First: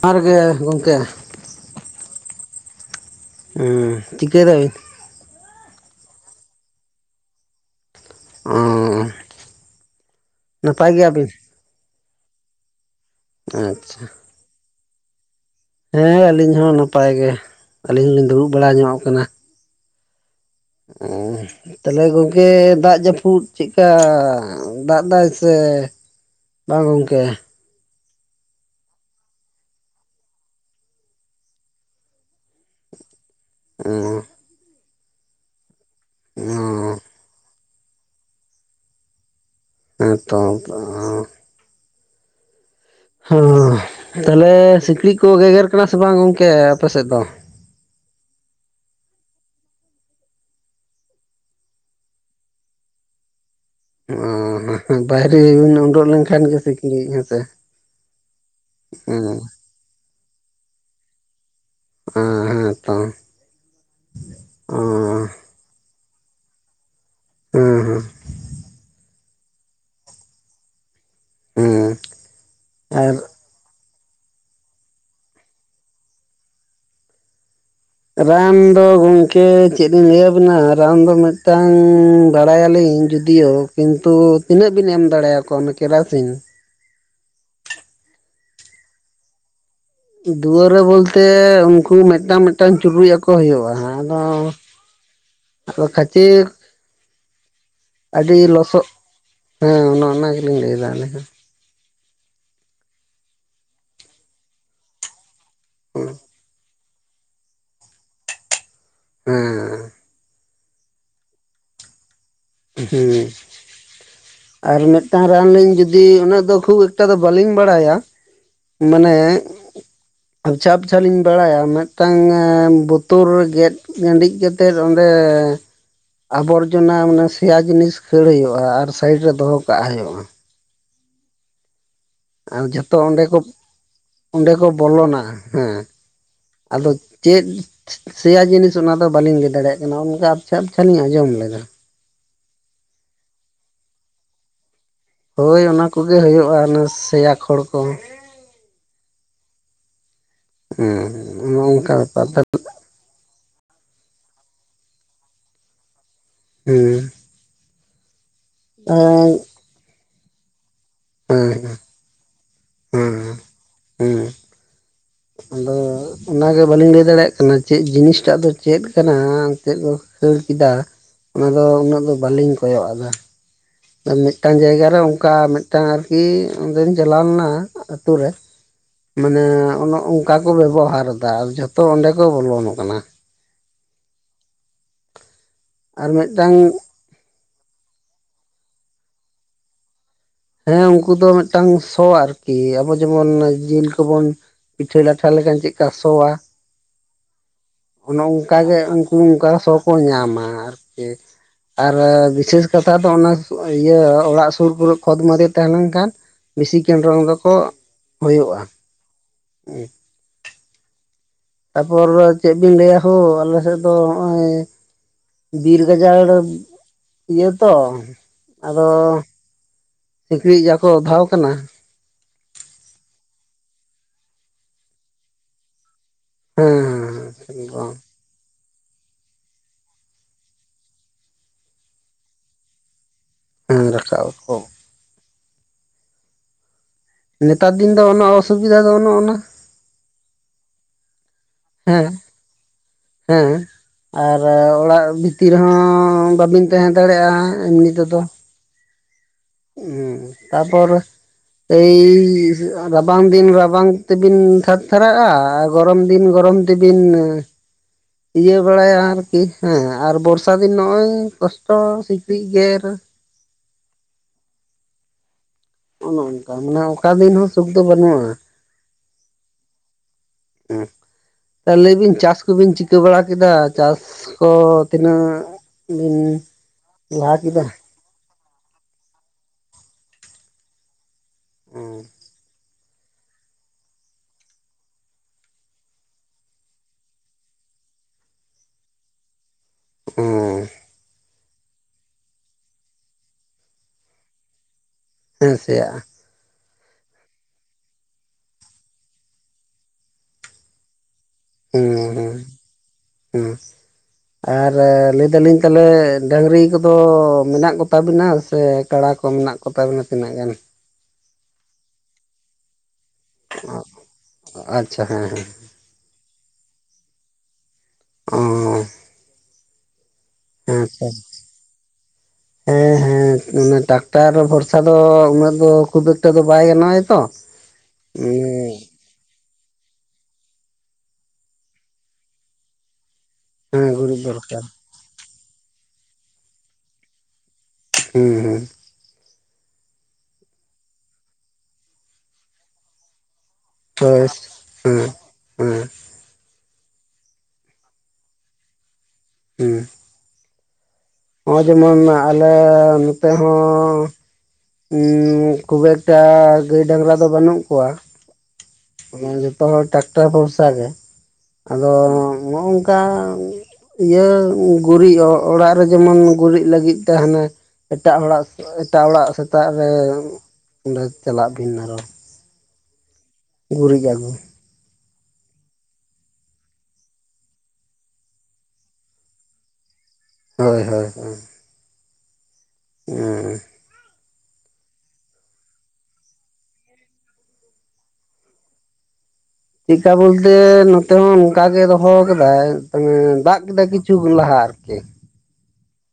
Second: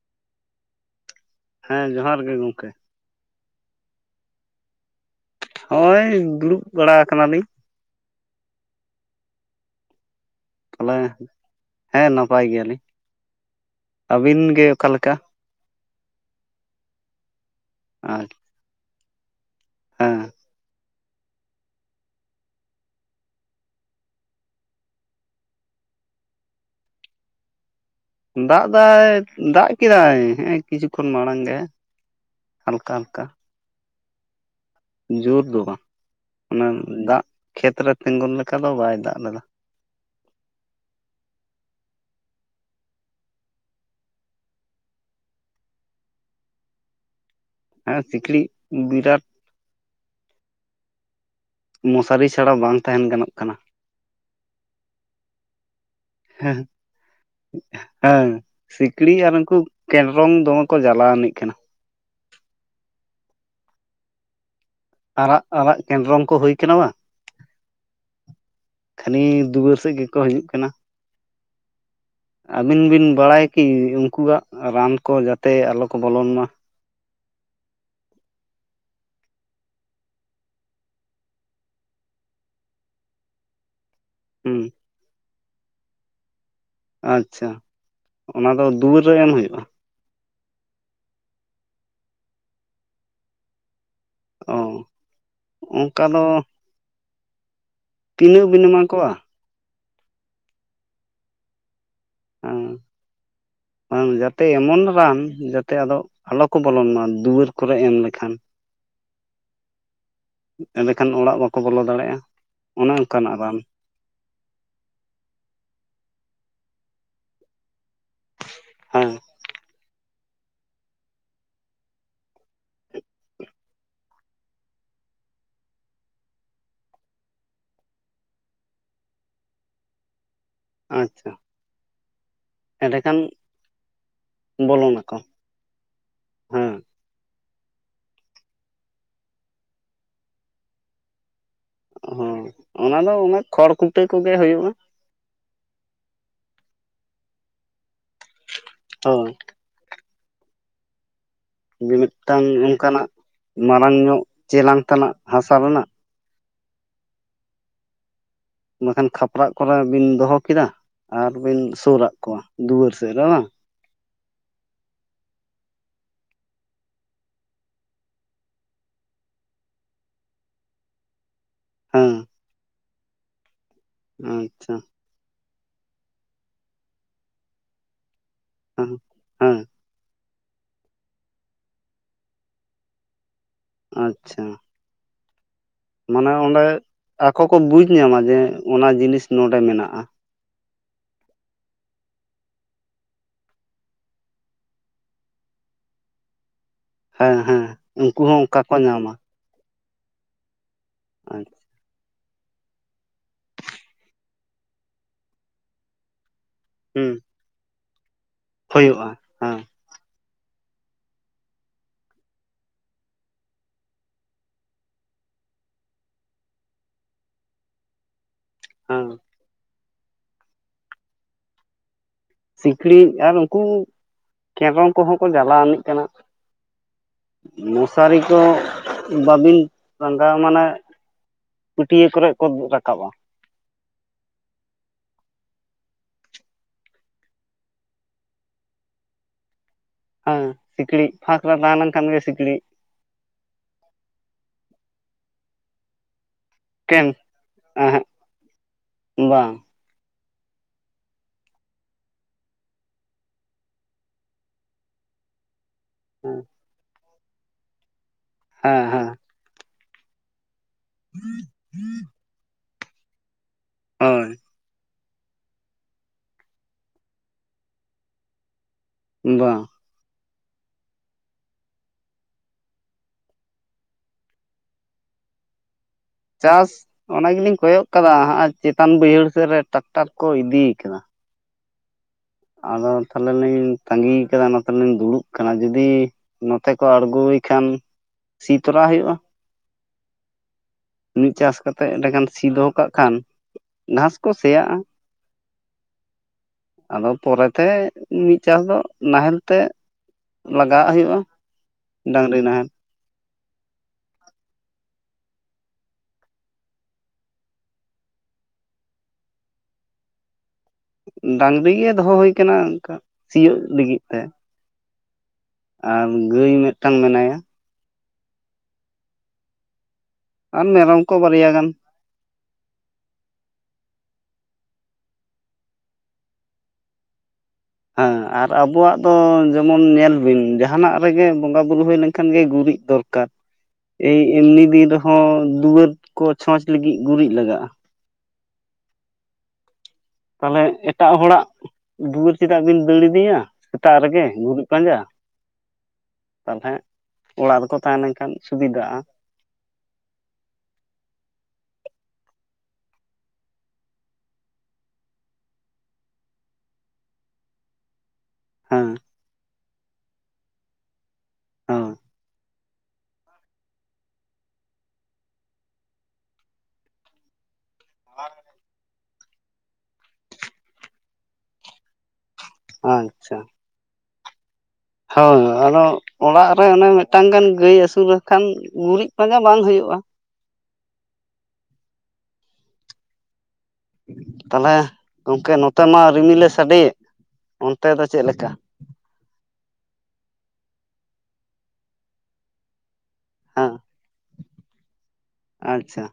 ᱡᱟᱦᱟᱨ ᱜᱮ ᱜᱚᱝᱠᱮ᱾ ᱦᱮᱸ ᱡᱚᱦᱟᱨ ᱜᱮ ᱜᱚᱢᱠᱮ᱾ ᱦᱩᱸ ᱪᱤᱠᱟᱹᱭ ᱫᱟᱵᱤᱱ? ᱦᱚᱜ-ᱚᱭ ᱫᱩᱲᱩᱵ ᱵᱟᱲᱟ ᱟᱠᱟᱱᱟᱞᱤᱧ᱾ ᱚᱸᱻ ᱛᱟᱦᱚᱞᱮ ᱦᱮᱸ ᱱᱟᱯᱟᱭ ᱜᱮᱭᱟᱞᱤᱧ᱾ ᱟᱪᱪᱷᱟ ᱾ ᱟᱹᱵᱤᱱ ᱜᱮ ᱚᱠᱟ ᱞᱮᱠᱟ? ᱦᱮᱸ ᱟᱹᱞᱤᱧ ᱦᱚᱸ ᱱᱟᱯᱟᱭ ᱜᱮ ᱟᱹᱞᱤᱧ ᱦᱚᱞᱤᱧ ᱟᱨ ᱫᱩᱲᱩᱵ ᱵᱟᱲᱟ ᱧᱚᱜ ᱟᱠᱟᱱᱟ᱾ ᱦᱮᱸ ᱾ ᱚᱸᱻ ᱛᱟᱦᱚᱞᱮ ᱜᱚᱝᱠᱮ ᱫᱟᱜ ᱡᱟᱹᱯᱩᱫ ᱪᱮᱫᱠᱟ ᱫᱟᱜ ᱫᱟᱭ ᱥᱮ ᱵᱟᱝ ᱜᱚᱢᱠᱮ? ᱫᱟᱜ ᱫᱟᱭ ᱫᱟᱜ ᱠᱮᱫᱟᱭ ᱦᱮᱸᱜ-ᱮ ᱠᱤᱪᱷᱩ ᱠᱷᱚᱱ ᱢᱟᱲᱟᱝ ᱜᱮ ᱾ ᱦᱟᱞᱠᱟ ᱦᱟᱞᱠᱟ ᱾ ᱚᱸᱻ ᱡᱳᱨ ᱫᱚ ᱵᱟᱝ ᱚ ᱚᱱᱟ ᱫᱟᱜ ᱠᱷᱮᱛ ᱨᱮ ᱛᱤᱸᱜᱩᱱ ᱞᱮᱠᱟ ᱫᱚ ᱵᱟᱭ ᱫᱟᱜ ᱞᱮᱫᱟ ᱾ ᱦᱮᱸᱛᱚ ᱾ ᱦᱮᱸ ᱛᱟᱦᱚᱞᱮ ᱥᱤᱠᱲᱤᱡ ᱠᱚ ᱜᱮᱜᱮᱨ ᱠᱟᱱᱟ ᱥᱮ ᱵᱟᱝ ᱜᱚᱝᱠᱮ ᱟᱯᱮ ᱥᱮᱫ ᱫᱚ? ᱦᱮᱸ ᱥᱤᱠᱲᱤᱡ ᱵᱤᱨᱟᱴ ᱢᱚᱥᱟᱨᱤ ᱪᱷᱟᱲᱟ ᱵᱟᱝ ᱛᱟᱦᱮᱱ ᱜᱟᱱᱚᱜ ᱠᱟᱱᱟ ᱾ ᱚ ᱵᱟᱦᱨᱮ ᱵᱤᱱ ᱚᱰᱚᱜ ᱞᱮᱱᱠᱷᱟᱱ ᱦᱮᱸ ᱜᱮ ᱥᱤᱠᱲᱤᱡ ᱦᱮᱸᱥᱮ ᱦᱮᱸ ᱥᱤᱠᱲᱤᱡ ᱟᱨ ᱦᱮᱸ ᱩᱱᱠᱩ ᱠᱮᱰᱨᱚᱝ ᱫᱚᱢᱮ ᱠᱚ ᱡᱟᱞᱟᱣᱟᱱᱤᱡ ᱠᱟᱱᱟ᱾ ᱦᱮᱸᱛᱚ ᱚᱸᱻ ᱟᱨᱟᱜ ᱟᱨᱟᱜ ᱠᱮᱱᱰᱨᱚᱝ ᱠᱚ ᱦᱩᱭ ᱟᱠᱟᱱᱟ ᱵᱟᱝ᱾ ᱦᱩᱸ ᱦᱩᱸ᱾ ᱠᱷᱟᱹᱱᱤ ᱫᱩᱣᱟᱹᱨ ᱥᱮᱫ ᱜᱮᱠᱚ ᱦᱤᱡᱩᱜ ᱠᱟᱱᱟ ᱦᱮᱸ ᱟᱹᱵᱤᱱ ᱵᱤᱱ ᱵᱟᱲᱟᱭ ᱠᱤ ᱩᱱᱠᱩᱣᱟᱜ ᱨᱟᱱ ᱠᱚ ᱡᱟᱛᱮ ᱟᱞᱚ ᱠᱚ ᱵᱚᱞᱚᱱ ᱢᱟ ᱾ ᱨᱟᱱ ᱫᱚ ᱜᱚᱝᱠᱮ ᱪᱮᱫ ᱞᱤᱧ ᱞᱟᱹᱭ ᱟᱹᱵᱤᱱᱟ ᱨᱟᱱ ᱫᱚ ᱢᱤᱫᱴᱟᱹᱝ ᱵᱟᱲᱟᱭᱟᱞᱤᱧ ᱡᱩ ᱫᱤᱭᱳ ᱠᱤᱱᱛᱩ ᱦᱩᱸ ᱛᱤᱱᱟᱹᱜ ᱵᱤᱱ ᱮᱢ ᱫᱟᱲᱮ ᱟᱠᱚᱣᱟ ᱚᱱᱟ ᱠᱮᱨᱟᱥᱤᱱ ᱾ ᱟᱪᱪᱷᱟ ᱚᱱᱟ ᱫᱚ ᱫᱩᱣᱟᱹᱨ ᱨᱮ ᱮᱢ ᱦᱩᱭᱩᱜ-ᱟ ᱾ ᱫᱩᱣᱟᱹᱨ ᱨᱮ ᱵᱚᱞᱛᱮ ᱩᱱᱠᱩ ᱢᱤᱫᱴᱟᱹᱝ ᱢᱤᱫᱴᱟᱹᱝ ᱪᱩᱨᱩᱡ ᱟᱠᱚ ᱦᱩᱭᱩᱜ-ᱟ ᱾ ᱚᱸ ᱚ ᱚᱱᱠᱟ ᱫᱚ [unintelligible] ᱟᱹᱰᱤ ᱛᱤᱱᱟᱹᱜ ᱵᱤᱱ ᱮᱢᱟ ᱞᱚᱥᱚᱜ ᱠᱚᱣᱟ ᱦᱮᱸ ᱚᱱᱮ ᱚᱱᱟ ᱜᱮᱞᱤᱧ ᱞᱟᱹᱭ ᱮᱫᱟ ᱟᱹᱞᱤᱧ ᱦᱚᱸ ᱾ ᱦᱮᱸ ᱡᱟᱛᱮ ᱮᱢᱚᱱ ᱨᱟᱱ ᱡᱟᱛᱮ ᱟᱫᱚ ᱟᱞᱚ ᱠᱚ ᱵᱚᱞᱚᱱ ᱢᱟ ᱫᱩᱣᱟᱹᱨ ᱠᱚᱨᱮ ᱮᱢ ᱞᱮᱠᱷᱟᱱ ᱾ ᱦᱮᱸ ᱾ ᱮᱸᱰᱮ ᱠᱷᱟᱱ ᱚᱲᱟᱜ ᱵᱟᱠᱚ ᱵᱚᱞᱚ ᱫᱟᱲᱮᱭᱟᱜ-ᱟ ᱾ ᱦᱩᱸ ᱾ ᱟᱨ ᱢᱤᱫᱴᱟᱹᱝ ᱨᱟᱱ ᱞᱤᱧ ᱡᱩᱫᱤ ᱩᱱᱟᱹᱜ ᱫᱚ ᱠᱷᱩᱵ ᱮᱠᱴᱟ ᱫᱚ ᱵᱟᱹᱞᱤᱧ ᱵᱟᱲᱟᱭᱟ ᱾ ᱦᱮᱸ ᱢᱟᱱᱮ ᱟᱯᱪᱷᱟ ᱟᱯᱪᱷᱟ ᱞᱤᱧ ᱵᱟᱲᱟᱭᱟ ᱢᱤᱫᱴᱟᱹᱝ ᱵᱚᱛᱚᱞ ᱨᱮ ᱜᱮᱫ ᱜᱟᱹᱰᱤᱡ ᱠᱟᱛᱮᱫ ᱚᱸᱰᱮ ᱟᱵᱚᱨᱡᱚᱱᱟ ᱢᱟᱱᱮ ᱥᱮᱭᱟ ᱡᱤᱱᱤᱥ ᱠᱷᱟᱹᱲ ᱦᱩᱭᱩᱜ-ᱟ ᱟᱨ ᱥᱟᱭᱤᱰ ᱨᱮ ᱫᱚᱦᱚ ᱠᱟᱜ ᱦᱩᱭᱩᱜ-ᱟ ᱾ ᱟᱪᱪᱷᱟ ᱾ ᱟᱨ ᱡᱚᱛᱚ ᱚᱸᱰᱮ ᱠᱚ ᱚᱸᱰᱮ ᱠᱚ ᱵᱚᱞᱚᱱᱟᱠᱚ ᱵᱚᱞᱚᱱᱟ ᱦᱮᱸ ᱦᱮᱸ ᱟᱫᱚ ᱪᱮᱫ ᱥᱮᱭᱟ ᱡᱤᱱᱤᱥ ᱚᱱᱟᱫᱚ ᱵᱟᱹᱞᱤᱧ ᱞᱟᱹᱭ ᱫᱟᱲᱮᱭᱟᱜ ᱠᱟᱱᱟ ᱚᱱᱠᱟ ᱟᱯᱪᱷᱟ ᱟᱯᱪᱷᱟ ᱞᱤᱧ ᱟᱸᱡᱚᱢ ᱞᱮᱫᱟ ᱾ ᱚᱸ ᱚᱱᱟ ᱫᱚ ᱚᱱᱮ ᱠᱷᱚᱲ ᱠᱩᱴᱟᱹ ᱠᱚᱜᱮ ᱦᱩᱭᱩᱜ-ᱟ ᱾ ᱦᱳᱭ ᱚᱱᱟ ᱠᱚᱜᱮ ᱦᱩᱭᱩᱜ-ᱟ ᱚᱱᱟ ᱥᱮᱭᱟ ᱠᱷᱚᱲ ᱠᱚ᱾ ᱦᱳᱭ᱾ ᱦᱩᱸᱱᱚᱜ-ᱚᱝᱠᱟ ᱵᱮᱯᱟᱨ [inaudible] ᱢᱤᱢᱤᱫᱴᱟᱝ ᱚᱱᱠᱟᱱᱟᱜ ᱢᱟᱨᱟᱝ ᱧᱚᱜ ᱪᱮᱞᱟᱝ ᱛᱮᱱᱟᱜ ᱦᱟᱥᱟ ᱨᱮᱱᱟᱜ᱾ ᱦᱩᱸ᱾ ᱵᱟᱠᱷᱟᱱ ᱠᱷᱟᱯᱨᱟᱜ ᱠᱚᱨᱮ ᱵᱤᱱ ᱫᱚᱦᱚ ᱠᱮᱫᱟ ᱟᱨᱵᱤᱱ ᱦᱮᱸ ᱥᱳᱨᱟᱜ ᱠᱚᱣᱟ ᱫᱩᱣᱟᱹᱨ ᱥᱮᱫ ᱨᱮ ᱵᱟᱝ᱾ ᱦᱮᱸ ᱟᱫᱚ ᱚᱱᱟ ᱜᱮ ᱵᱟᱹᱞᱤᱧ ᱞᱟᱹᱭ ᱫᱟᱲᱮᱭᱟᱜ ᱠᱟᱱᱟ ᱪᱮᱜ ᱡᱤᱱᱤᱥᱴᱟᱜ ᱫᱚ ᱪᱮᱫ ᱠᱟᱱᱟ [inaudible] ᱠᱷᱟᱹᱲ ᱠᱮᱫᱟ ᱚᱱᱟᱫᱚ ᱩᱱᱟᱹᱜ ᱦᱮᱸ ᱫᱚ ᱵᱟᱹᱞᱤᱧ ᱠᱚᱭᱚᱜ ᱟᱫᱟ᱾ ᱢᱤᱫᱴᱟᱝ ᱟᱪᱪᱷᱟ ᱡᱟᱭᱜᱟ ᱨᱮ ᱚᱱᱠᱟ ᱢᱤᱫᱴᱟᱝ ᱟᱨᱠᱤ ᱚᱸᱰᱮᱧ ᱪᱟᱞᱟᱣ ᱞᱮᱱᱟ ᱟᱹᱛᱩ ᱨᱮ᱾ ᱦᱮᱸ ᱢᱟᱱᱮ ᱦᱮᱸ ᱚᱱᱚ ᱚᱱᱠᱟ ᱠᱚ ᱵᱮᱵᱚᱦᱟᱨ ᱫᱟ ᱟᱨ ᱡᱷᱚᱛᱚ ᱚᱸᱰᱮ ᱠᱚ ᱵᱚᱞᱚᱱ ᱠᱟᱱᱟ᱾ ᱟᱪᱪᱷᱟ᱾ ᱟᱨ ᱢᱟᱱᱮ ᱢᱤᱫᱴᱟᱝ ᱚᱸᱰᱮ ᱟᱠᱚ ᱠᱚ ᱵᱩᱡᱽ ᱧᱟᱢᱟ ᱡᱮ ᱚᱱᱟ ᱡᱤᱱᱤᱥ ᱱᱚᱸᱰᱮ ᱢᱮᱱᱟᱜ-ᱟ᱾ ᱦᱮᱸ ᱩᱱᱠᱩ ᱫᱚ ᱢᱤᱫᱴᱟᱝ ᱥᱚ ᱟᱨᱠᱤ ᱟᱵᱚ ᱡᱮᱢᱚᱱ ᱡᱤᱞ ᱠᱚᱵᱚᱱ ᱯᱤᱴᱷᱟᱹ ᱞᱟᱴᱷᱟ ᱞᱮᱠᱷᱟᱱ ᱪᱮᱜ ᱠᱟ ᱥᱚᱣᱟ᱾ ᱦᱮᱸ ᱦᱮᱸ ᱚᱱᱮ ᱩᱱᱠᱩ ᱦᱚᱸ ᱚᱱᱠᱟ ᱠᱚ ᱜᱮ ᱧᱟᱢᱟ ᱩᱱᱠᱩ ᱚᱝᱠᱟ ᱥᱚ ᱠᱚ ᱧᱟᱢᱟ ᱟᱨᱠᱤ ᱟᱨ ᱵᱤᱥᱮᱥ ᱠᱟᱛᱷᱟ ᱫᱚ ᱚᱱᱟ ᱤᱭᱟᱹ ᱚᱲᱟᱜ ᱥᱩᱨ ᱠᱚᱨᱮᱜ ᱠᱷᱚᱛ ᱢᱟᱫᱮ ᱛᱟᱦᱮᱸ ᱞᱮᱱᱠᱷᱟᱱ ᱵᱮᱥᱤ ᱠᱮᱱᱰᱨᱚᱝ ᱫᱚᱠᱚ ᱦᱩᱭᱩᱜ-ᱟ᱾ ᱦᱩᱭᱩᱜ-ᱟ ᱦᱮᱸ᱾ [inaudible] ᱛᱟᱯᱚᱨ ᱪᱮᱫ ᱵᱤᱱ ᱞᱟᱹᱭᱟ ᱦᱳ ᱟᱞᱮ ᱥᱮᱜ ᱫᱚ ᱦᱚᱸᱜ-ᱚᱭ ᱵᱤᱨ ᱜᱟᱡᱟᱲ ᱤᱭᱟᱹ ᱛᱚ, ᱟᱫᱚ ᱦᱮᱸ ᱥᱤᱠᱲᱤᱡ ᱡᱟ ᱠᱚ ᱚᱫᱷᱟᱣ ᱠᱟᱱᱟ᱾ ᱥᱤᱠᱲᱤᱡ ᱟᱨ ᱩᱱᱠᱩ ᱠᱮᱱᱰᱨᱚᱝ ᱠᱚᱦᱚᱸ ᱠᱚ ᱡᱟᱞᱟᱣ ᱟᱱᱤᱡ ᱠᱟᱱᱟ᱾ ᱦᱮᱸ ᱦᱮᱸ ᱢᱚᱥᱟᱨᱤ ᱠᱚ ᱵᱟᱵᱤᱱ ᱴᱟᱸᱜᱟᱣ ᱢᱟᱱᱮ ᱯᱟᱹᱴᱭᱟᱹ ᱠᱚᱨᱮᱜ ᱠᱚ ᱨᱟᱠᱟᱵ-ᱟ᱾ ᱦᱮᱸ ᱨᱟᱠᱟᱵ ᱟᱠᱚ᱾ ᱱᱮᱛᱟᱨ ᱫᱤᱱ ᱫᱚ ᱚᱱᱟ ᱚᱥᱩᱵᱤᱫᱷᱟ ᱫᱚ ᱚᱱᱮ ᱚᱱᱟ᱾ ᱦᱮᱸ ᱥᱤᱠᱬᱤᱡ ᱯᱷᱟᱠ ᱨᱮ ᱛᱟᱦᱮᱸ ᱞᱮᱱᱠᱷᱟᱱ ᱦᱮᱸ ᱜᱮ ᱥᱤᱠᱬᱤᱡ᱾ ᱦᱮᱸ ᱟᱨ ᱚᱲᱟᱜ ᱵᱷᱤᱛᱤᱨ ᱨᱮᱦᱚᱸ ᱵᱟᱵᱤᱱ ᱛᱟᱦᱮᱸ ᱠᱮᱢ ᱫᱟᱲᱮᱭᱟᱜᱼᱟ ᱮᱢᱱᱤ ᱮᱸᱦᱮᱸᱜ ᱛᱮᱫᱚ᱾ ᱵᱟᱝ᱾ ᱦᱩᱸ ᱛᱟᱯᱚᱨ ᱮᱭ ᱨᱟᱵᱟᱝ ᱫᱤᱱ ᱨᱟᱵᱟᱝ ᱛᱮᱵᱤᱱ ᱛᱷᱟᱨ ᱛᱷᱟᱨᱟᱜ-ᱟ ᱟᱨ ᱜᱚᱨᱚᱢ ᱫᱤᱱ ᱦᱮᱸ ᱜᱚᱨᱚᱢ ᱛᱮᱵᱤᱱ ᱤᱭᱟᱹ ᱵᱟᱲᱟᱭᱟ ᱦᱮᱸ ᱟᱨᱠᱤ ᱦᱮᱸ ᱟᱨ ᱵᱚᱨ ᱥᱟ ᱫᱤᱱ ᱱᱚᱜ-ᱚᱭ ᱠᱚᱥᱴᱚ ᱥᱤᱠᱲᱤᱡ ᱜᱮᱨ᱾ ᱦᱳᱭ᱾ ᱚᱱᱮ ᱚᱱᱠᱟ ᱢᱟᱱᱮ ᱚᱠᱟ ᱫᱤᱱ ᱦᱚᱸ ᱥᱩᱠ ᱫᱚ ᱵᱟᱹᱱᱩᱜ-ᱟ᱾ ᱵᱟᱝ᱾ [inaudible] ᱮᱸ ᱞᱟᱹᱭ ᱵᱤᱱ ᱪᱟᱥ ᱠᱚᱵᱤᱱ ᱪᱤᱠᱟᱹ ᱵᱟᱲᱟ ᱠᱮᱫᱟ ᱪᱟᱥ ᱠᱚ ᱛᱤᱱᱟᱹᱜ? ᱵᱤᱱ ᱪᱟᱥ ᱚᱱᱟ ᱞᱟᱦᱟ ᱜᱮᱞᱤᱧ ᱠᱮᱫᱟ ᱠᱚᱭᱚᱜ ᱟᱠᱟᱫᱟ ᱦᱟᱸᱜ-ᱟᱭ ᱪᱮᱛᱟᱱ ᱵᱟᱹᱭᱦᱟᱹᱲ ᱥᱮᱫ ᱨᱮ ᱴᱨᱟᱠᱴᱟᱨ ᱠᱚ ᱤᱫᱤ ᱠᱟᱫᱟ᱾ ᱚ᱾ ᱟᱫᱚ ᱛᱟᱦᱚᱞᱮ ᱞᱤᱧ ᱛᱟᱸᱜᱤ ᱠᱟᱫᱟ ᱚᱱᱟ ᱛᱮᱞᱤᱧ ᱫᱩᱲᱩᱵ ᱠᱟᱱᱟ ᱡᱩᱫᱤ ᱱᱚᱛᱮ ᱠᱚ ᱟᱬᱜᱚᱭ ᱠᱷᱟᱱ ᱥᱤ ᱛᱚᱨᱟ ᱦᱩᱭᱩᱜ-ᱟ᱾ [unintelligible] ᱢᱤᱫ ᱪᱟᱥ ᱠᱟᱛᱮᱜ ᱮᱸᱰᱮᱠᱷᱟᱱ ᱥᱤ ᱫᱚᱦᱚ ᱠᱟᱜ ᱠᱷᱟᱱ ᱜᱷᱟᱸᱥ ᱠᱚ ᱥᱮᱭᱟᱜ-ᱟ᱾ ᱦᱮᱸ ᱥᱮᱭᱟᱜ-ᱟ᱾ ᱟᱫᱚ ᱯᱚᱨᱮ ᱛᱮ ᱢᱤᱫ ᱪᱟᱥ ᱫᱚ ᱱᱟᱦᱮᱞ ᱛᱮ ᱞᱟᱜᱟᱣᱟᱜ ᱦᱩᱭᱩᱜ-ᱟ᱾ ᱦᱩᱸ ᱦᱩᱸ ᱦᱩᱸ᱾ ᱟᱨ ᱞᱟᱹᱭ ᱫᱟᱞᱤᱧ ᱛᱟᱦᱚᱞᱮ ᱰᱟᱝᱨᱤ ᱠᱚᱫᱚ ᱢᱮᱱᱟᱜ ᱠᱚᱛᱟ ᱵᱤᱱᱟ ᱥᱮ ᱠᱟᱲᱟ ᱠᱚ ᱢᱮᱱᱟᱜ ᱠᱚᱛᱟ ᱵᱤᱱᱟ ᱛᱤᱱᱟᱹᱜ ᱜᱟᱱ? ᱰᱟᱝᱨᱤ ᱜᱮ ᱫᱚᱦᱚ ᱦᱩᱭᱠᱟᱱᱟ ᱚᱱᱠᱟ ᱥᱤᱭᱳᱜ ᱞᱟᱹᱜᱤᱫ ᱛᱮ᱾ ᱚ ᱟᱪᱪᱷᱟ ᱦᱮᱸ ᱦᱮᱸ᱾ ᱟᱨ ᱜᱟᱹᱭ ᱢᱤᱫᱴᱟᱝ ᱢᱮᱱᱟᱭᱟ᱾ ᱚ᱾ ᱟᱨ ᱦᱮᱸ ᱢᱮᱨᱚᱢ ᱛᱚ ᱠᱚ ᱵᱟᱨᱭᱟ ᱜᱟᱱ᱾ ᱦᱮᱸ ᱦᱮᱸ᱾ ᱢᱟᱱᱮ ᱴᱟᱠᱴᱟᱨ ᱵᱷᱚᱨᱥᱟ ᱫᱚ ᱩᱱᱟᱹᱜ ᱫᱚ ᱠᱷᱩᱵ ᱮᱠᱴᱟ ᱫᱚ ᱵᱟᱭ ᱜᱟᱱᱚ-ᱟᱭ ᱛᱚ᱾ ᱦᱮᱸ ᱟᱨ ᱟᱵᱚᱣᱟᱜ ᱫᱚ ᱡᱮᱢᱚᱱ ᱧᱮᱞ ᱵᱤᱱ ᱡᱟᱦᱟᱱᱟᱜ ᱨᱮᱜᱮ ᱵᱚᱸᱜᱟ ᱵᱩᱨᱩ ᱦᱩᱭ ᱞᱮᱱᱠᱷᱟᱱ ᱜᱮ ᱜᱩᱨᱤᱡ ᱫᱚᱨᱠᱟᱨ᱾ ᱦᱮᱸ ᱮᱭ ᱜᱩᱨᱤᱡ ᱮᱢᱱᱤ ᱫᱚᱨᱠᱟᱨ ᱫᱤᱱ ᱨᱮᱦᱚᱸ ᱫᱩᱣᱟᱹᱨ ᱠᱚ ᱪᱷᱚᱪ ᱞᱟᱹᱜᱤᱫ ᱜᱩᱨᱤᱡ ᱞᱟᱜᱟ-ᱟ᱾ ᱦᱮᱸ ᱦᱮᱸ᱾ ᱛᱟᱞᱦᱮ ᱮᱴᱟᱜ ᱦᱚᱲᱟᱜ ᱫᱩᱣᱟᱹᱨ ᱪᱮᱫᱟᱜ ᱵᱤᱱ ᱫᱟᱹᱲ ᱤᱫᱤᱭᱟ᱾ ᱥᱮᱛᱟᱜ ᱦᱳᱭ ᱨᱮᱜᱮ ᱜᱩᱨᱤᱡ ᱯᱟᱸᱡᱟ᱾ ᱦᱮᱸ ᱦᱮᱸ ᱛᱟᱞᱦᱮ ᱚᱲᱟᱜ ᱨᱮᱠᱚ ᱛᱟᱦᱮᱸ ᱞᱮᱱᱠᱷᱟᱱ ᱥᱩᱵᱤᱫᱜ-ᱟ᱾ ᱦᱩᱸ᱾ ᱦᱚᱸᱜ-ᱚᱭ ᱡᱮᱢᱚᱱ ᱟᱞᱮ ᱱᱚᱛᱮ ᱦᱚᱸ ᱩᱸ ᱠᱷᱩᱵ ᱮᱠᱴᱟ ᱜᱟᱹᱭ ᱰᱟᱝᱨᱟ ᱫᱚ ᱵᱟᱹᱱᱩᱜ ᱠᱚᱣᱟ᱾ ᱦᱮᱸ ᱛᱚ ᱦᱚᱲ ᱴᱨᱟᱠᱴᱚᱨ ᱵᱷᱚᱨᱥᱟ ᱜᱮ᱾ ᱦᱮᱸ ᱟᱫᱚ ᱱᱚ-ᱚᱝᱠᱟ ᱤᱭᱟᱹ ᱜᱩᱨᱤᱡ ᱚᱲᱟᱜ ᱨᱮ ᱡᱮᱢᱚᱱ ᱜᱩᱨᱤᱡ ᱞᱟᱹᱜᱤᱫ ᱛᱮ ᱦᱟᱱᱮ ᱮᱴᱟᱜ ᱦᱚᱲᱟᱜ ᱮᱴᱟᱜ ᱚᱲᱟᱜ ᱛᱟᱜ ᱨᱮ ᱚᱸᱰᱮ ᱪᱟᱞᱟᱜ ᱵᱤᱱ ᱟᱨᱚ᱾ ᱟᱪᱪᱷᱟ᱾ ᱜᱩᱨᱤᱡ ᱟᱹᱜᱩ᱾ ᱦᱳᱭ ᱟᱨᱚ ᱚᱲᱟᱜ ᱨᱮ ᱚᱱᱮ ᱢᱤᱫᱴᱟᱝ ᱜᱟᱱ ᱜᱟᱹᱭ ᱟᱥᱩᱞ ᱨᱮᱠᱷᱟᱱ ᱜᱩᱨᱤᱡ ᱯᱟᱸᱡᱟ ᱵᱟᱝ ᱦᱩᱭᱩᱜ-ᱟ᱾ ᱦᱳᱭ ᱦᱳᱭ ᱦᱳᱭ᱾ ᱦᱮᱸ᱾ ᱛᱟᱞᱦᱮ ᱜᱚᱝᱠᱮ ᱱᱚᱛᱮ ᱢᱟ ᱨᱤᱢᱤᱞᱮ ᱥᱟᱰᱮᱭᱮᱫ᱾ ᱚᱱᱛᱮ ᱫᱚ ᱪᱮᱫᱞᱮᱠᱟ? ᱪᱮᱫᱠᱟ ᱵᱚᱞᱛᱮ ᱱᱚᱛᱮ ᱦᱚᱸ ᱚᱱᱠᱟᱜᱮ ᱫᱚᱦᱚᱣ ᱟᱠᱟᱫᱟᱭ [unintelligible] ᱫᱟᱜ ᱦᱮᱸ ᱠᱮᱫᱟᱭ ᱠᱤᱪᱷᱩ ᱠᱷᱚᱱ ᱞᱟᱦᱟ ᱟᱨᱠᱤ᱾ ᱟᱪᱪᱷᱟ᱾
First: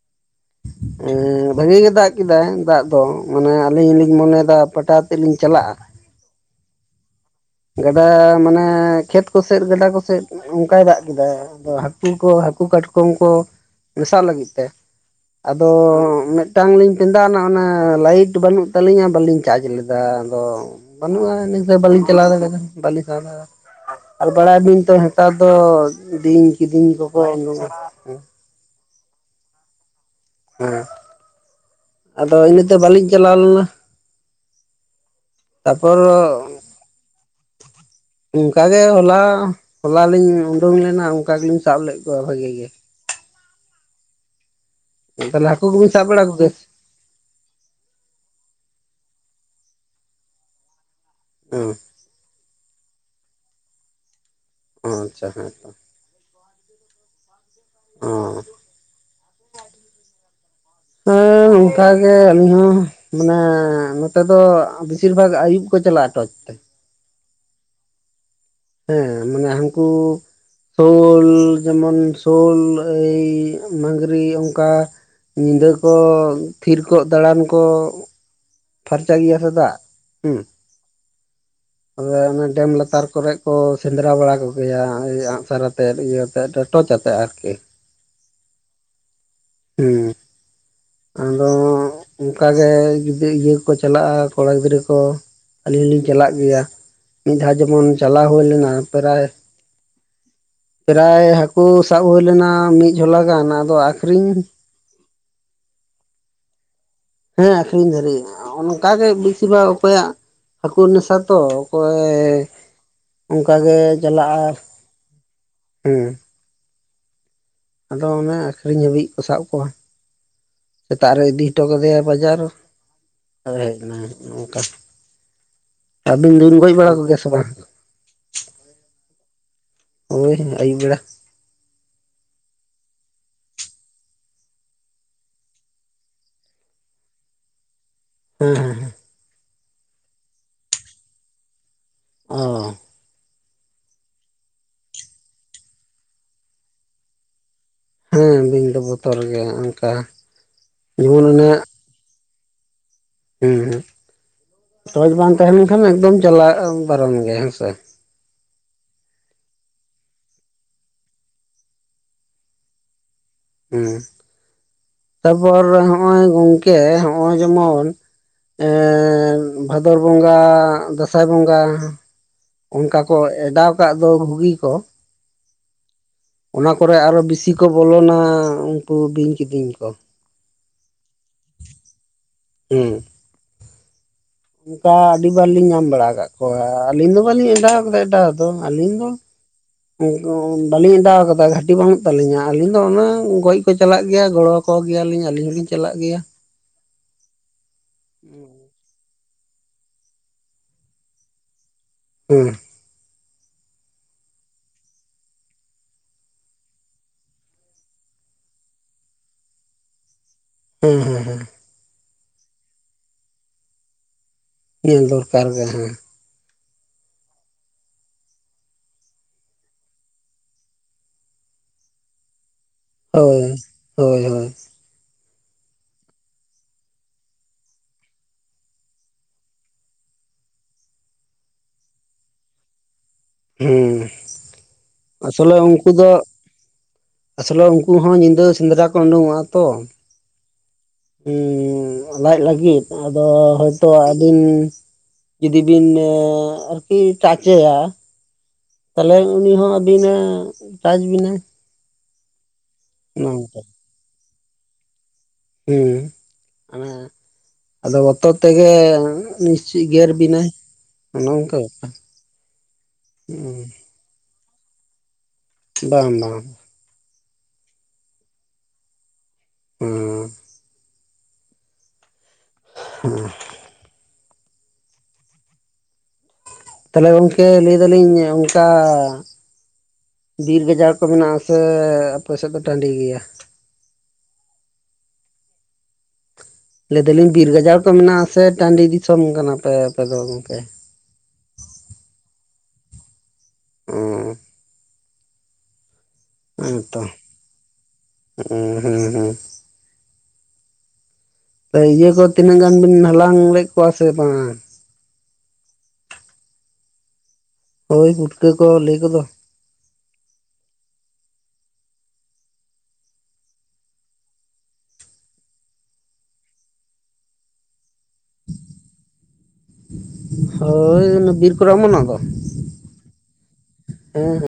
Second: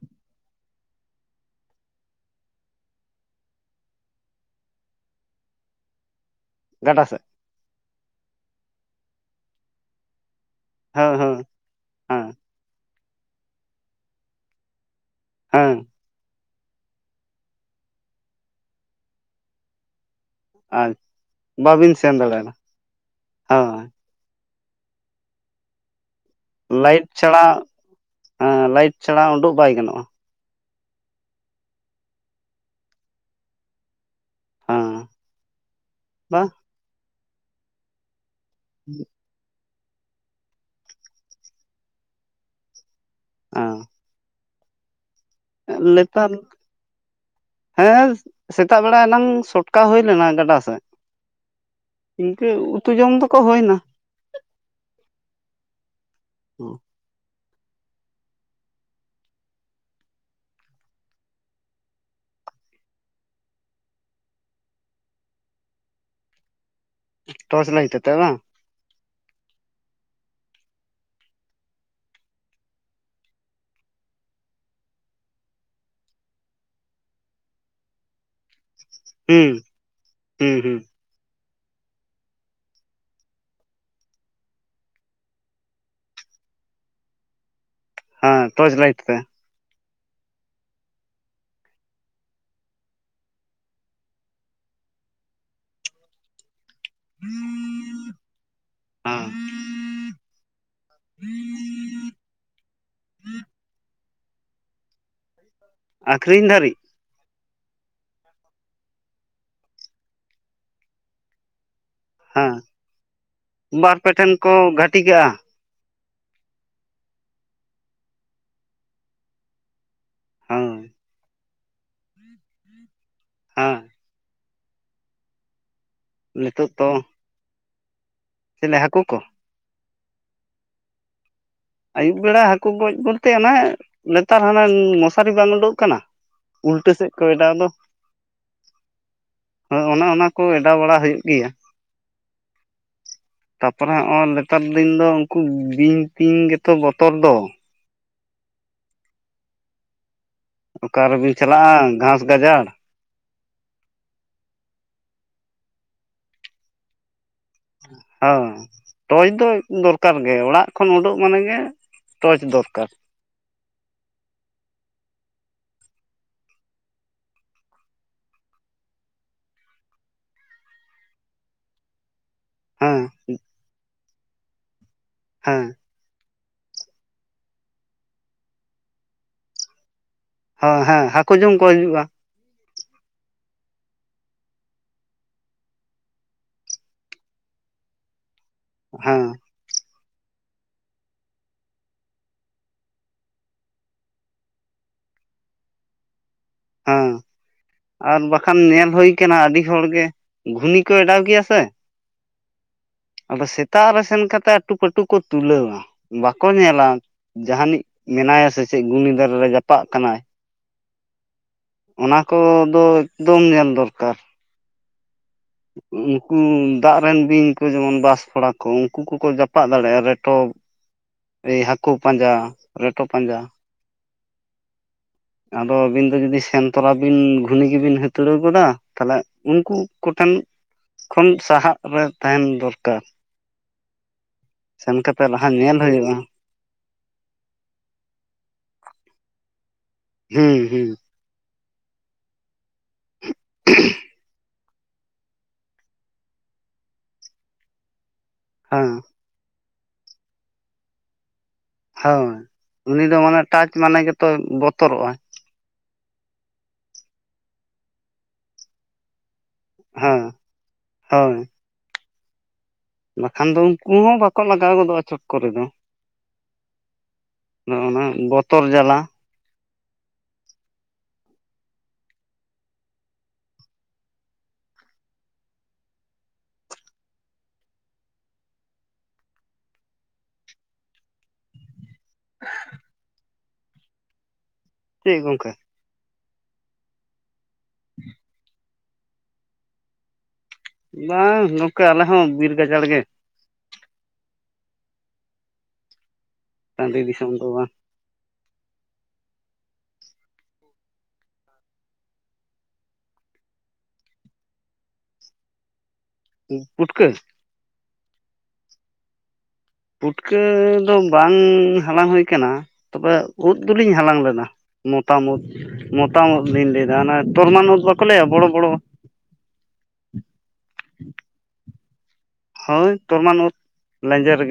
ᱮᱸ ᱵᱷᱟᱜᱮ ᱜᱮ ᱫᱟᱜ ᱠᱮᱫᱟᱭ ᱫᱟᱜ ᱫᱚ ᱢᱟᱱᱮ ᱟᱞᱤᱧ ᱞᱤᱧ ᱢᱚᱱᱮᱭᱮᱫᱟ ᱯᱟᱴᱟ ᱟᱛᱮᱞᱤᱧ ᱪᱟᱞᱟᱜᱼᱟ᱾ ᱜᱟᱰᱟ ᱥᱮᱫ᱾ ᱜᱟᱰᱟ ᱢᱟᱱᱮ ᱠᱷᱮᱛ ᱠᱚ ᱥᱮᱫ, ᱜᱟᱰᱟ ᱠᱚ ᱥᱮᱫ ᱚᱱᱠᱟᱭ ᱫᱟᱜ ᱦᱮᱸ ᱠᱮᱫᱟᱭ ᱦᱮᱸ ᱟᱫᱚ ᱦᱠᱩ ᱠᱩ ᱠᱚ ᱦᱮᱸ ᱦᱟᱹᱠᱩ ᱠᱟᱴᱠᱚᱢ ᱠᱚ ᱢᱮᱥᱟᱜ ᱞᱟᱹᱜᱤᱫ ᱛᱮ ᱟᱫᱚ ᱦᱮᱸ ᱢᱮᱫ ᱴᱟᱝ ᱞᱤᱧ ᱯᱮᱸᱫᱟᱣᱱᱟ ᱚᱱᱟ ᱞᱟᱭᱤᱴ ᱵᱟᱹᱱᱩᱜ ᱛᱟᱹᱞᱤᱧᱟ ᱵᱟᱹᱞᱤᱧ ᱪᱟᱨᱡ ᱞᱮᱫᱟ ᱟᱫᱚ ᱟᱨ ᱵᱟᱹᱱᱩᱜᱼᱟ᱾ [unintelligible] ᱵᱟᱵᱤᱱ ᱵᱟᱹᱞᱤᱧ ᱥᱮᱱ ᱪᱟᱞᱟᱣ ᱫᱟᱲᱮᱭᱟᱫᱟ, ᱵᱟᱞᱤᱧ ᱥᱟᱸᱦᱚᱥ ᱞᱮᱫᱟ᱾ ᱦᱳᱭ ᱟᱨ ᱵᱟᱲᱟᱭ ᱟᱵᱤᱱ ᱛᱚ ᱦᱮᱛᱟᱨ ᱫᱚ ᱵᱤᱧ ᱠᱤᱫᱤᱧ ᱞᱟᱭᱤᱴ ᱠᱚᱠᱚ ᱪᱷᱟᱲᱟ ᱩᱵᱩᱝᱚᱜ-ᱟ ᱾ ᱦᱮᱸ ᱞᱟᱭᱤᱴ ᱪᱷᱟᱲᱟ ᱩᱰᱩᱜ ᱵᱟᱭ ᱜᱟᱱᱚᱜ-ᱟ᱾ ᱦᱮᱸ [inaudible] ᱟᱫᱚ ᱤᱱᱟᱹᱛᱮ ᱵᱟᱹᱞᱤᱧ ᱪᱟᱞᱟᱣ ᱞᱮᱱᱟ᱾ ᱦᱮᱸ [inaudible] ᱛᱟᱨᱯᱚᱨ ᱵᱟ [inaudible] ᱚᱱᱠᱟᱜᱮ ᱦᱚᱞᱟ ᱦᱚᱞᱟᱞᱤᱧ ᱩᱰᱩᱝ ᱞᱮᱱᱟ ᱚᱱᱠᱟ ᱜᱮᱞᱤᱧ ᱥᱟᱵ ᱞᱮᱫ ᱠᱚᱣᱟ ᱵᱷᱟᱜᱤ ᱜᱮ᱾ [unintelligible] ᱛᱟᱦᱚᱞᱮ ᱦᱟᱠᱩ ᱠᱚᱵᱮᱱ ᱥᱟᱵ ᱵᱟᱲᱟ ᱱᱮᱛᱟᱨ ᱠᱚᱜᱮ ᱦᱮᱸ ᱥᱮᱛᱟᱜ ᱵᱮᱲᱟ ᱮᱱᱟᱝ ᱥᱚᱴᱠᱟ ᱦᱩᱭ ᱞᱮᱱᱟ ᱜᱟᱰᱟ ᱥᱮᱫ ᱾ [inaudible] ᱤᱱᱠᱟᱹ ᱩᱛᱩ ᱡᱚᱢ ᱫᱚᱠᱚ ᱦᱩᱭ ᱮᱱᱟ᱾ ᱟᱪᱪᱷᱟ ᱦᱮᱸ᱾ [inaudible] ᱦᱮᱸ ᱚᱱᱠᱟᱜᱮ ᱟᱞᱤᱧ ᱦᱚᱸ᱾ ᱢᱟᱱᱮ ᱱᱚᱛᱮ ᱫᱚ ᱵᱮᱥᱤᱨ ᱵᱷᱟᱜ ᱟᱭᱩᱵ ᱠᱚ ᱪᱟᱞᱟᱜ-ᱟ ᱛᱚ ᱾ ᱴᱚᱨᱪ ᱞᱟᱭᱤᱴ ᱟᱛᱮ ᱵᱟᱝ? ᱦᱮᱸ ᱢᱟᱱᱮ ᱦᱟᱱᱠᱩ ᱥᱳᱞ ᱡᱮᱢᱚᱱ ᱥᱳᱞ ᱮ ᱢᱟᱹᱜᱽᱨᱤ ᱚᱱᱠᱟ᱾ ᱧᱤᱫᱟᱹ ᱠᱚ ᱛᱷᱤᱨ ᱠᱚᱜ ᱫᱟᱲᱟᱱ ᱠᱚ᱾ ᱯᱷᱚᱨᱪᱟ ᱜᱮᱭᱟ ᱛᱚ ᱦᱩᱸ ᱫᱟᱜ ᱦᱩᱸ᱾ [inaudible] ᱛᱚᱵᱮ ᱚᱱᱮ ᱰᱮᱢ ᱞᱟᱛᱟᱨ ᱠᱚᱨᱮ ᱠᱚ ᱥᱮᱸᱫᱽᱨᱟ ᱵᱟᱲᱟ ᱠᱚᱜᱮᱭᱟ ᱟᱸᱜᱥᱟᱨ ᱟᱛᱮᱫ ᱤᱭᱟᱹᱛᱮ᱾ ᱴᱚᱪ ᱟᱛᱮ ᱟᱨᱠᱤ᱾ ᱦᱮᱸ ᱴᱚᱪ ᱞᱟᱭᱤᱴ ᱛᱮ᱾ ᱦᱮᱸ᱾ ᱟᱫᱚ ᱚᱱᱠᱟ ᱜᱮ ᱡᱩᱫᱤ ᱤᱭᱟᱹ ᱠᱚ ᱪᱟᱞᱟᱜ-ᱟ ᱠᱚᱲᱟ ᱜᱤᱫᱽᱨᱟᱹ ᱠᱚ ᱟᱹᱞᱤᱧ ᱦᱚᱞᱤᱧ ᱪᱟᱞᱟᱜ ᱜᱮᱭᱟ ᱾ [inaudible] ᱢᱤᱫ ᱫᱷᱟᱣ ᱡᱮᱢᱚᱱ ᱪᱟᱞᱟᱣ ᱦᱩᱭ ᱞᱮᱱᱟ ᱯᱮᱨᱟᱭ ᱦᱮᱸ [inaudible] [inaudible] ᱯᱨᱟᱭ ᱦᱟᱹᱠᱩ ᱥᱟᱵ ᱦᱩᱭ ᱞᱮᱱᱟ ᱢᱤᱫ ᱡᱷᱚᱞᱟ ᱜᱟᱱ ᱟᱫᱚ ᱟᱠᱷᱨᱤᱧ ᱟᱠᱷᱨᱤᱧ ᱫᱷᱟᱹᱨᱤᱡ? ᱦᱮᱸ ᱟᱠᱷᱨᱤᱧ ᱫᱟᱹᱨᱤᱡ ᱚᱱᱠᱟ ᱜᱮ ᱵᱤᱥᱤᱨ ᱵᱷᱟᱜ ᱚᱠᱚᱭᱟᱜ [inaudible] ᱦᱟᱹᱠᱩ ᱱᱮᱥᱟ ᱛᱚ᱾ ᱚᱠᱚᱭ ᱦᱮᱸ [inaudible] ᱚᱱᱠᱟ ᱜᱮ ᱵᱟᱨ ᱯᱮ ᱴᱷᱮᱱ ᱪᱟᱞᱟᱜ-ᱟ ᱠᱚ ᱜᱷᱟᱹᱴᱤ ᱠᱟᱜᱼᱟ [inaudible] ᱦᱮᱸ᱾ ᱟᱫᱚ ᱚᱱᱮ ᱟᱠᱷᱨᱤᱧ ᱦᱟᱹᱵᱤᱡ ᱠᱚ ᱥᱟᱵ ᱠᱚᱣᱟ ᱾ ᱦᱳᱭ [inaudible] ᱥᱮᱛᱟᱜ ᱨᱮ ᱤᱫᱤ ᱠᱟᱫᱮᱭᱟᱭ ᱵᱟᱡᱟᱨ [inaudible] ᱦᱳᱭ ᱦᱮᱡ ᱦᱮᱸ ᱮᱱᱟᱭ ᱱᱚᱝᱠᱟ᱾ ᱟᱹᱵᱤᱱ ᱫᱚᱵᱤᱱ ᱱᱤᱛᱚᱜ ᱜᱚᱡ ᱛᱚ ᱵᱟᱲᱟ ᱠᱚᱜᱮᱭᱟ ᱥᱮ ᱵᱟᱝ? [inaudible] ᱪᱮᱞᱮ ᱦᱟᱹᱠᱩ ᱠᱚ? ᱦᱳᱭ ᱟᱹᱭᱩᱵ ᱵᱮᱲᱟ᱾ ᱟᱹᱭᱩᱵ ᱵᱮᱲᱟ ᱦᱟᱹᱠᱩ ᱜᱚᱡ ᱵᱚᱞᱛᱮ ᱚᱱᱟ ᱱᱮᱛᱟᱨ ᱦᱟᱱᱟ ᱢᱚᱥᱟᱨᱤ ᱵᱟᱝ ᱩᱰᱩᱠ ᱠᱟᱱᱟ ᱩᱞᱴᱟᱹ ᱥᱮᱫ ᱠᱚ ᱮᱰᱟᱣ ᱫᱚ ᱾ ᱦᱮᱸ ᱦᱮᱸ ᱦᱮᱸ᱾ ᱦᱳᱭ ᱚᱱᱮ ᱚᱱᱟ ᱠᱚ ᱮᱰᱟᱣ ᱵᱟᱲᱟ ᱦᱩᱭᱩᱜ ᱜᱮᱭᱟ ᱾ ᱚ-ᱦᱚ ᱾ ᱛᱟᱯᱚᱨᱮ ᱦᱚᱸᱜ-ᱚᱭ ᱱᱮᱛᱟᱨ ᱫᱤᱱ ᱫᱚ ᱩᱱᱠᱩ ᱵᱤᱧ ᱴᱤᱧ ᱜᱮᱛᱚ ᱵᱚᱛᱚᱨ ᱫᱚ ᱾ ᱦᱮᱸ ᱵᱤᱧ ᱫᱚ ᱵᱚᱛᱚᱨ ᱜᱮ ᱚᱱᱠᱟ ᱚᱠ ᱡᱮᱢᱚᱱ ᱨᱮᱵᱤᱱ ᱚᱱᱮ ᱪᱟᱞᱟᱜ-ᱟ ᱜᱷᱟᱥ ᱜᱟᱡᱟᱲ ᱦᱮᱸ ᱦᱮᱸ ᱾ [inaudible] ᱴᱚᱪ ᱵᱟᱝ ᱛᱟᱦᱮᱸ ᱞᱮᱱᱠᱷᱟᱱ ᱮᱠᱫᱚᱢ ᱪᱟᱞᱟᱜ ᱵᱟᱨᱚᱱ ᱜᱮᱭᱟ ᱦᱮᱸᱥᱮ ᱾ [unintelligible] ᱴᱚᱪ ᱫᱚ ᱫᱚᱨᱠᱟᱨ ᱜᱮ ᱚᱲᱟᱜ ᱠᱷᱚᱱ ᱩᱰᱩᱜ ᱢᱟᱱᱮ ᱜᱮ [inaudible] ᱴᱚᱪ ᱫᱚᱨᱠᱟᱨ ᱾ ᱦᱮᱸ ᱾ ᱛᱟᱯᱚᱨ ᱦᱚᱜᱼᱚᱭ ᱜᱚᱝᱠᱮ ᱦᱚᱜᱼᱚᱭ ᱡᱮᱢᱚᱱ ᱮᱻ ᱵᱷᱟᱫᱚᱨ ᱵᱚᱸᱜᱟ ᱫᱟᱸᱥᱟᱭ ᱵᱚᱸᱜᱟ ᱚᱱᱠᱟ ᱦᱮᱸ ᱠᱚ ᱚᱰᱟᱣ ᱠᱟᱜ ᱫᱚ ᱵᱩᱜᱤ ᱠᱚ ᱾ ᱦᱮᱸ ᱾ ᱚᱱᱟ ᱠᱚᱨᱮ ᱟᱨᱦᱚᱸ ᱵᱮᱥᱤ ᱠᱚ ᱵᱚᱞᱚᱱᱟ ᱩᱱᱠᱩ ᱵᱤᱧ ᱠᱤᱫᱤᱧ ᱠᱚ ᱾ ᱦᱚᱭ ᱦᱮᱸ ᱦᱟᱹᱠᱩ ᱡᱚᱢ ᱠᱚ ᱦᱤᱡᱩᱜᱼᱟ ᱾ ᱦᱩᱸ ᱾ ᱚᱱᱠᱟ ᱟᱹᱰᱤᱵᱟᱨ ᱞᱤᱧ ᱧᱟᱢ ᱵᱟᱲᱟ ᱟᱠᱟᱫ ᱠᱚᱣᱟ ᱟᱹᱞᱤᱧ ᱫᱚ ᱵᱟᱹᱞᱤᱧ ᱚᱰᱟᱣ ᱟᱠᱟᱫᱟ ᱮᱴᱟᱜᱟᱜ ᱾ ᱟᱫᱚ ᱟᱹᱞᱤᱧ ᱫᱚ ᱦᱮᱸ [unintelligible] ᱵᱟᱹᱞᱤᱧ ᱚᱰᱟᱣ ᱟᱠᱟᱫᱟ ᱜᱷᱟᱴᱤ ᱵᱟᱹᱱᱩᱜ ᱛᱟᱹᱞᱤᱧᱟ ᱟᱹᱞᱤᱧ ᱫᱚ ᱚᱱᱟ ᱜᱚᱡ ᱠᱚ ᱪᱟᱞᱟᱜ ᱜᱮᱭᱟ ᱜᱚᱲᱚ ᱠᱚ ᱜᱮᱭᱟᱞᱤᱧ ᱟᱹᱞᱤᱧ ᱦᱚᱞᱤᱧ ᱪᱟᱞᱟᱜ ᱜᱮᱭᱟ ᱾ ᱦᱮᱸ ᱟᱨ ᱵᱟᱠᱷᱟᱱ ᱧᱮᱞ ᱦᱩᱭ ᱟᱠᱟᱱᱟ ᱟᱹᱰᱤ ᱦᱚᱲ ᱜᱮ ᱜᱷᱩᱱᱤ ᱠᱚ ᱚᱰᱟᱣ ᱜᱮᱭᱟ ᱥᱮ ᱾ ᱦᱮᱸ ᱾ ᱟᱫᱚ ᱥᱮᱛᱟᱜ ᱨᱮ ᱥᱮᱱ ᱠᱟᱛᱮ ᱟᱹᱴᱩ ᱯᱟᱹᱴᱩ ᱠᱚ ᱛᱩᱞᱟᱹᱣᱟ ᱵᱟᱠᱚ ᱧᱮᱞᱟ ᱾ ᱡᱟᱦᱟᱱᱤᱡ ᱢᱮᱱᱟᱭᱟ ᱥᱮ ᱪᱮᱫ ᱜᱩᱱᱤᱫᱟᱨᱮ ᱨᱮ ᱡᱟᱯᱟᱜ ᱠᱟᱱᱟᱭ ᱾ ᱦᱮᱸ ᱦᱮᱸ ᱦᱩᱸ ᱾ ᱚᱱᱟ ᱠᱚᱫᱚ ᱮᱠᱫᱚᱢ ᱧᱮᱞ ᱫᱚᱨᱠᱟᱨ ᱾ ᱧᱮᱞ ᱫᱚᱨᱠᱟᱨ ᱜᱮ ᱦᱮᱸ ᱾ ᱩᱱᱠᱩ ᱫᱟᱜ ᱨᱮᱱ ᱵᱤᱧ ᱠᱚ ᱡᱮᱢᱚᱱ ᱵᱟᱥ ᱯᱷᱚᱲᱟ ᱠᱚ ᱩᱱᱠᱩ ᱠᱚᱠᱚ ᱡᱟᱯᱟᱜ ᱫᱟᱲᱮᱭᱟᱜᱼᱟ ᱨᱮᱴᱚ ᱮᱭ ᱦᱟᱹᱠᱩ ᱯᱟᱸᱡᱟ ᱨᱮᱴᱚ ᱯᱟᱸᱡᱟ ᱦᱳᱭ ᱾ ᱦᱳᱭ ᱦᱳᱭ ᱟᱫᱚ ᱟᱹᱵᱤᱱ ᱫᱚ ᱡᱩᱫᱤ ᱥᱮᱱ ᱛᱚᱨᱟ ᱵᱤᱱ ᱜᱷᱩᱱᱤ ᱜᱮᱵᱤᱱ ᱦᱟᱹᱛᱲᱟᱹᱣ ᱜᱚᱫᱟ ᱛᱟᱦᱚᱞᱮ ᱩᱱᱠᱩ ᱠᱚᱴᱷᱮᱱ ᱠᱷᱚᱱ ᱥᱟᱦᱟᱜ ᱨᱮ ᱛᱟᱦᱮᱱ ᱫᱚᱨᱠᱟᱨ ᱾ ᱦᱮᱸ, ᱞᱟᱦᱟ ᱟᱥᱚᱞᱮ ᱧᱮᱞ ᱩᱱᱠᱩ ᱫᱚ ᱦᱩᱭᱩᱜᱼᱟ ᱟᱥᱚᱞᱮ ᱩᱱᱠᱩ ᱦᱚᱸ ᱧᱤᱫᱟᱹ ᱥᱮᱸᱫᱽᱨᱟ ᱠᱚ ᱩᱰᱩᱝᱚᱜᱼᱟ ᱛᱚ ᱾ ᱦᱮᱸ ᱦᱩᱸ ᱾ ᱦᱩᱸ ᱞᱟᱡ ᱞᱟᱹᱜᱤᱫ ᱟᱫᱚ ᱦᱚᱳᱭᱛᱳ ᱟᱹᱵᱤᱱ ᱡᱩᱫᱤ ᱵᱤᱱ ᱟᱨᱠᱤ ᱪᱟᱪᱮᱭᱟ ᱦᱮᱸ ᱛᱟᱦᱚᱞᱮ ᱩᱱᱤ ᱦᱚᱸ ᱟᱹᱵᱤᱱ ᱮ ᱴᱟᱪ ᱵᱤᱱᱟ᱾ ᱦᱳᱭ ᱩᱱᱤ ᱫᱚ ᱢᱟᱱᱮ ᱚᱱᱠᱟ ᱴᱟᱪ ᱢᱟᱱᱮ ᱜᱮᱛᱚ ᱵᱚᱛᱚᱨᱚᱜᱼᱟ ᱾ ᱦᱩᱸ ᱦᱮᱸ ᱢᱟᱱᱮ ᱟᱫᱚ ᱵᱚᱛᱚᱨ ᱛᱮᱜᱮ ᱪᱮᱫ ᱜᱮᱨ ᱦᱮᱸ ᱵᱤᱱᱟᱭ, ᱚᱱᱮ ᱦᱳᱭ ᱚᱱᱠᱟ ᱵᱟᱠᱷᱟᱱ ᱫᱚ ᱵᱮᱯᱟᱨ᱾ ᱩᱱᱠᱩ ᱦᱚᱸ ᱵᱟᱠᱚ ᱞᱟᱜᱟᱣ ᱜᱚᱫᱚᱜᱼᱟ ᱪᱚᱠ ᱠᱚᱨᱮ ᱫᱚ ᱾ ᱵᱟᱝ ᱵᱟᱝ ᱾ ᱟᱫᱚ ᱚᱱᱟ ᱵᱚᱛᱚᱨ ᱡᱟᱞᱟ ᱾ ᱦᱩᱸ ᱾ ᱦᱩᱸ ᱾ ᱛᱟᱦᱞᱮ ᱜᱚᱝᱠᱮ ᱞᱟᱹᱭ ᱫᱟᱞᱤᱧ ᱚᱱᱠᱟ ᱵᱤᱨ ᱜᱟᱡᱟᱲ ᱠᱚ ᱢᱮᱱᱟᱜᱼᱟ ᱥᱮ ᱟᱯᱮ ᱥᱮᱫ ᱫᱚ ᱴᱟᱺᱰᱤ ᱜᱮᱭᱟ? ᱪᱮᱫ ᱜᱚᱝᱠᱮ? ᱞᱟᱹᱭᱮᱫᱟᱞᱤᱧ ᱵᱤᱨ ᱜᱟᱡᱟᱲ ᱠᱚ ᱢᱮᱱᱟᱜᱼᱟ ᱥᱮ ᱴᱟᱺᱰᱤ ᱫᱤᱥᱚᱢ ᱠᱟᱱᱟᱯᱮ ᱟᱯᱮ ᱫᱚ ᱜᱚᱝᱠᱮ? ᱵᱟᱝ ᱱᱚᱝᱠᱟ ᱟᱞᱮ ᱦᱚᱸ ᱵᱤᱨ ᱜᱟᱡᱟᱲ ᱜᱮ ᱾ ᱚᱸᱻ ᱴᱟᱺᱰᱤ ᱦᱮᱸᱛᱚ ᱫᱤᱥᱚᱢ ᱫᱚ ᱵᱟᱝ ᱦᱮᱸ ᱦᱮᱸ ᱾ ᱤᱭᱟᱹ ᱠᱚ ᱛᱤᱱᱟᱹᱜ ᱜᱟᱱ ᱵᱤᱱ ᱦᱟᱞᱟᱝ ᱟᱜᱩ ᱞᱮᱜ ᱠᱚᱣᱟ ᱥᱮ ᱵᱟᱝ ᱯᱩᱴᱠᱟᱹ? ᱦᱳᱭ ᱯᱩᱴᱠᱟᱹ ᱠᱚ ᱞᱟᱹᱭ ᱠᱚᱫᱚ᱾ ᱯᱩᱴᱠᱟᱹ ᱫᱚ ᱵᱟᱝ ᱦᱟᱞᱟᱝ ᱦᱩᱭ ᱠᱟᱱᱟ ᱛᱚᱵᱮ ᱩᱫ ᱫᱚᱞᱤᱧ ᱦᱟᱞᱟᱝ ᱞᱮᱫᱟ᱾ ᱢᱚᱛᱟᱢ ᱩᱫ ᱢᱚᱛᱟᱢ ᱩᱫ ᱞᱤᱧ ᱞᱟᱹᱭᱮᱫᱟ ᱚᱱᱟ ᱛᱚᱨᱢᱟᱱ ᱩᱫ ᱵᱟᱠᱚ ᱞᱟᱹᱭᱟ ᱵᱚᱲᱚ ᱵᱚᱲᱚ᱾ ᱦᱳᱭ ᱚᱱᱟ ᱵᱤᱨ ᱠᱚᱨᱮ ᱚᱢᱚᱱᱚᱜ ᱫᱚ? ᱦᱳᱭ ᱛᱚᱨᱢᱟᱱ ᱩᱫ ᱦᱮᱸ ᱞᱮᱧᱡᱮᱨ ᱜᱮ᱾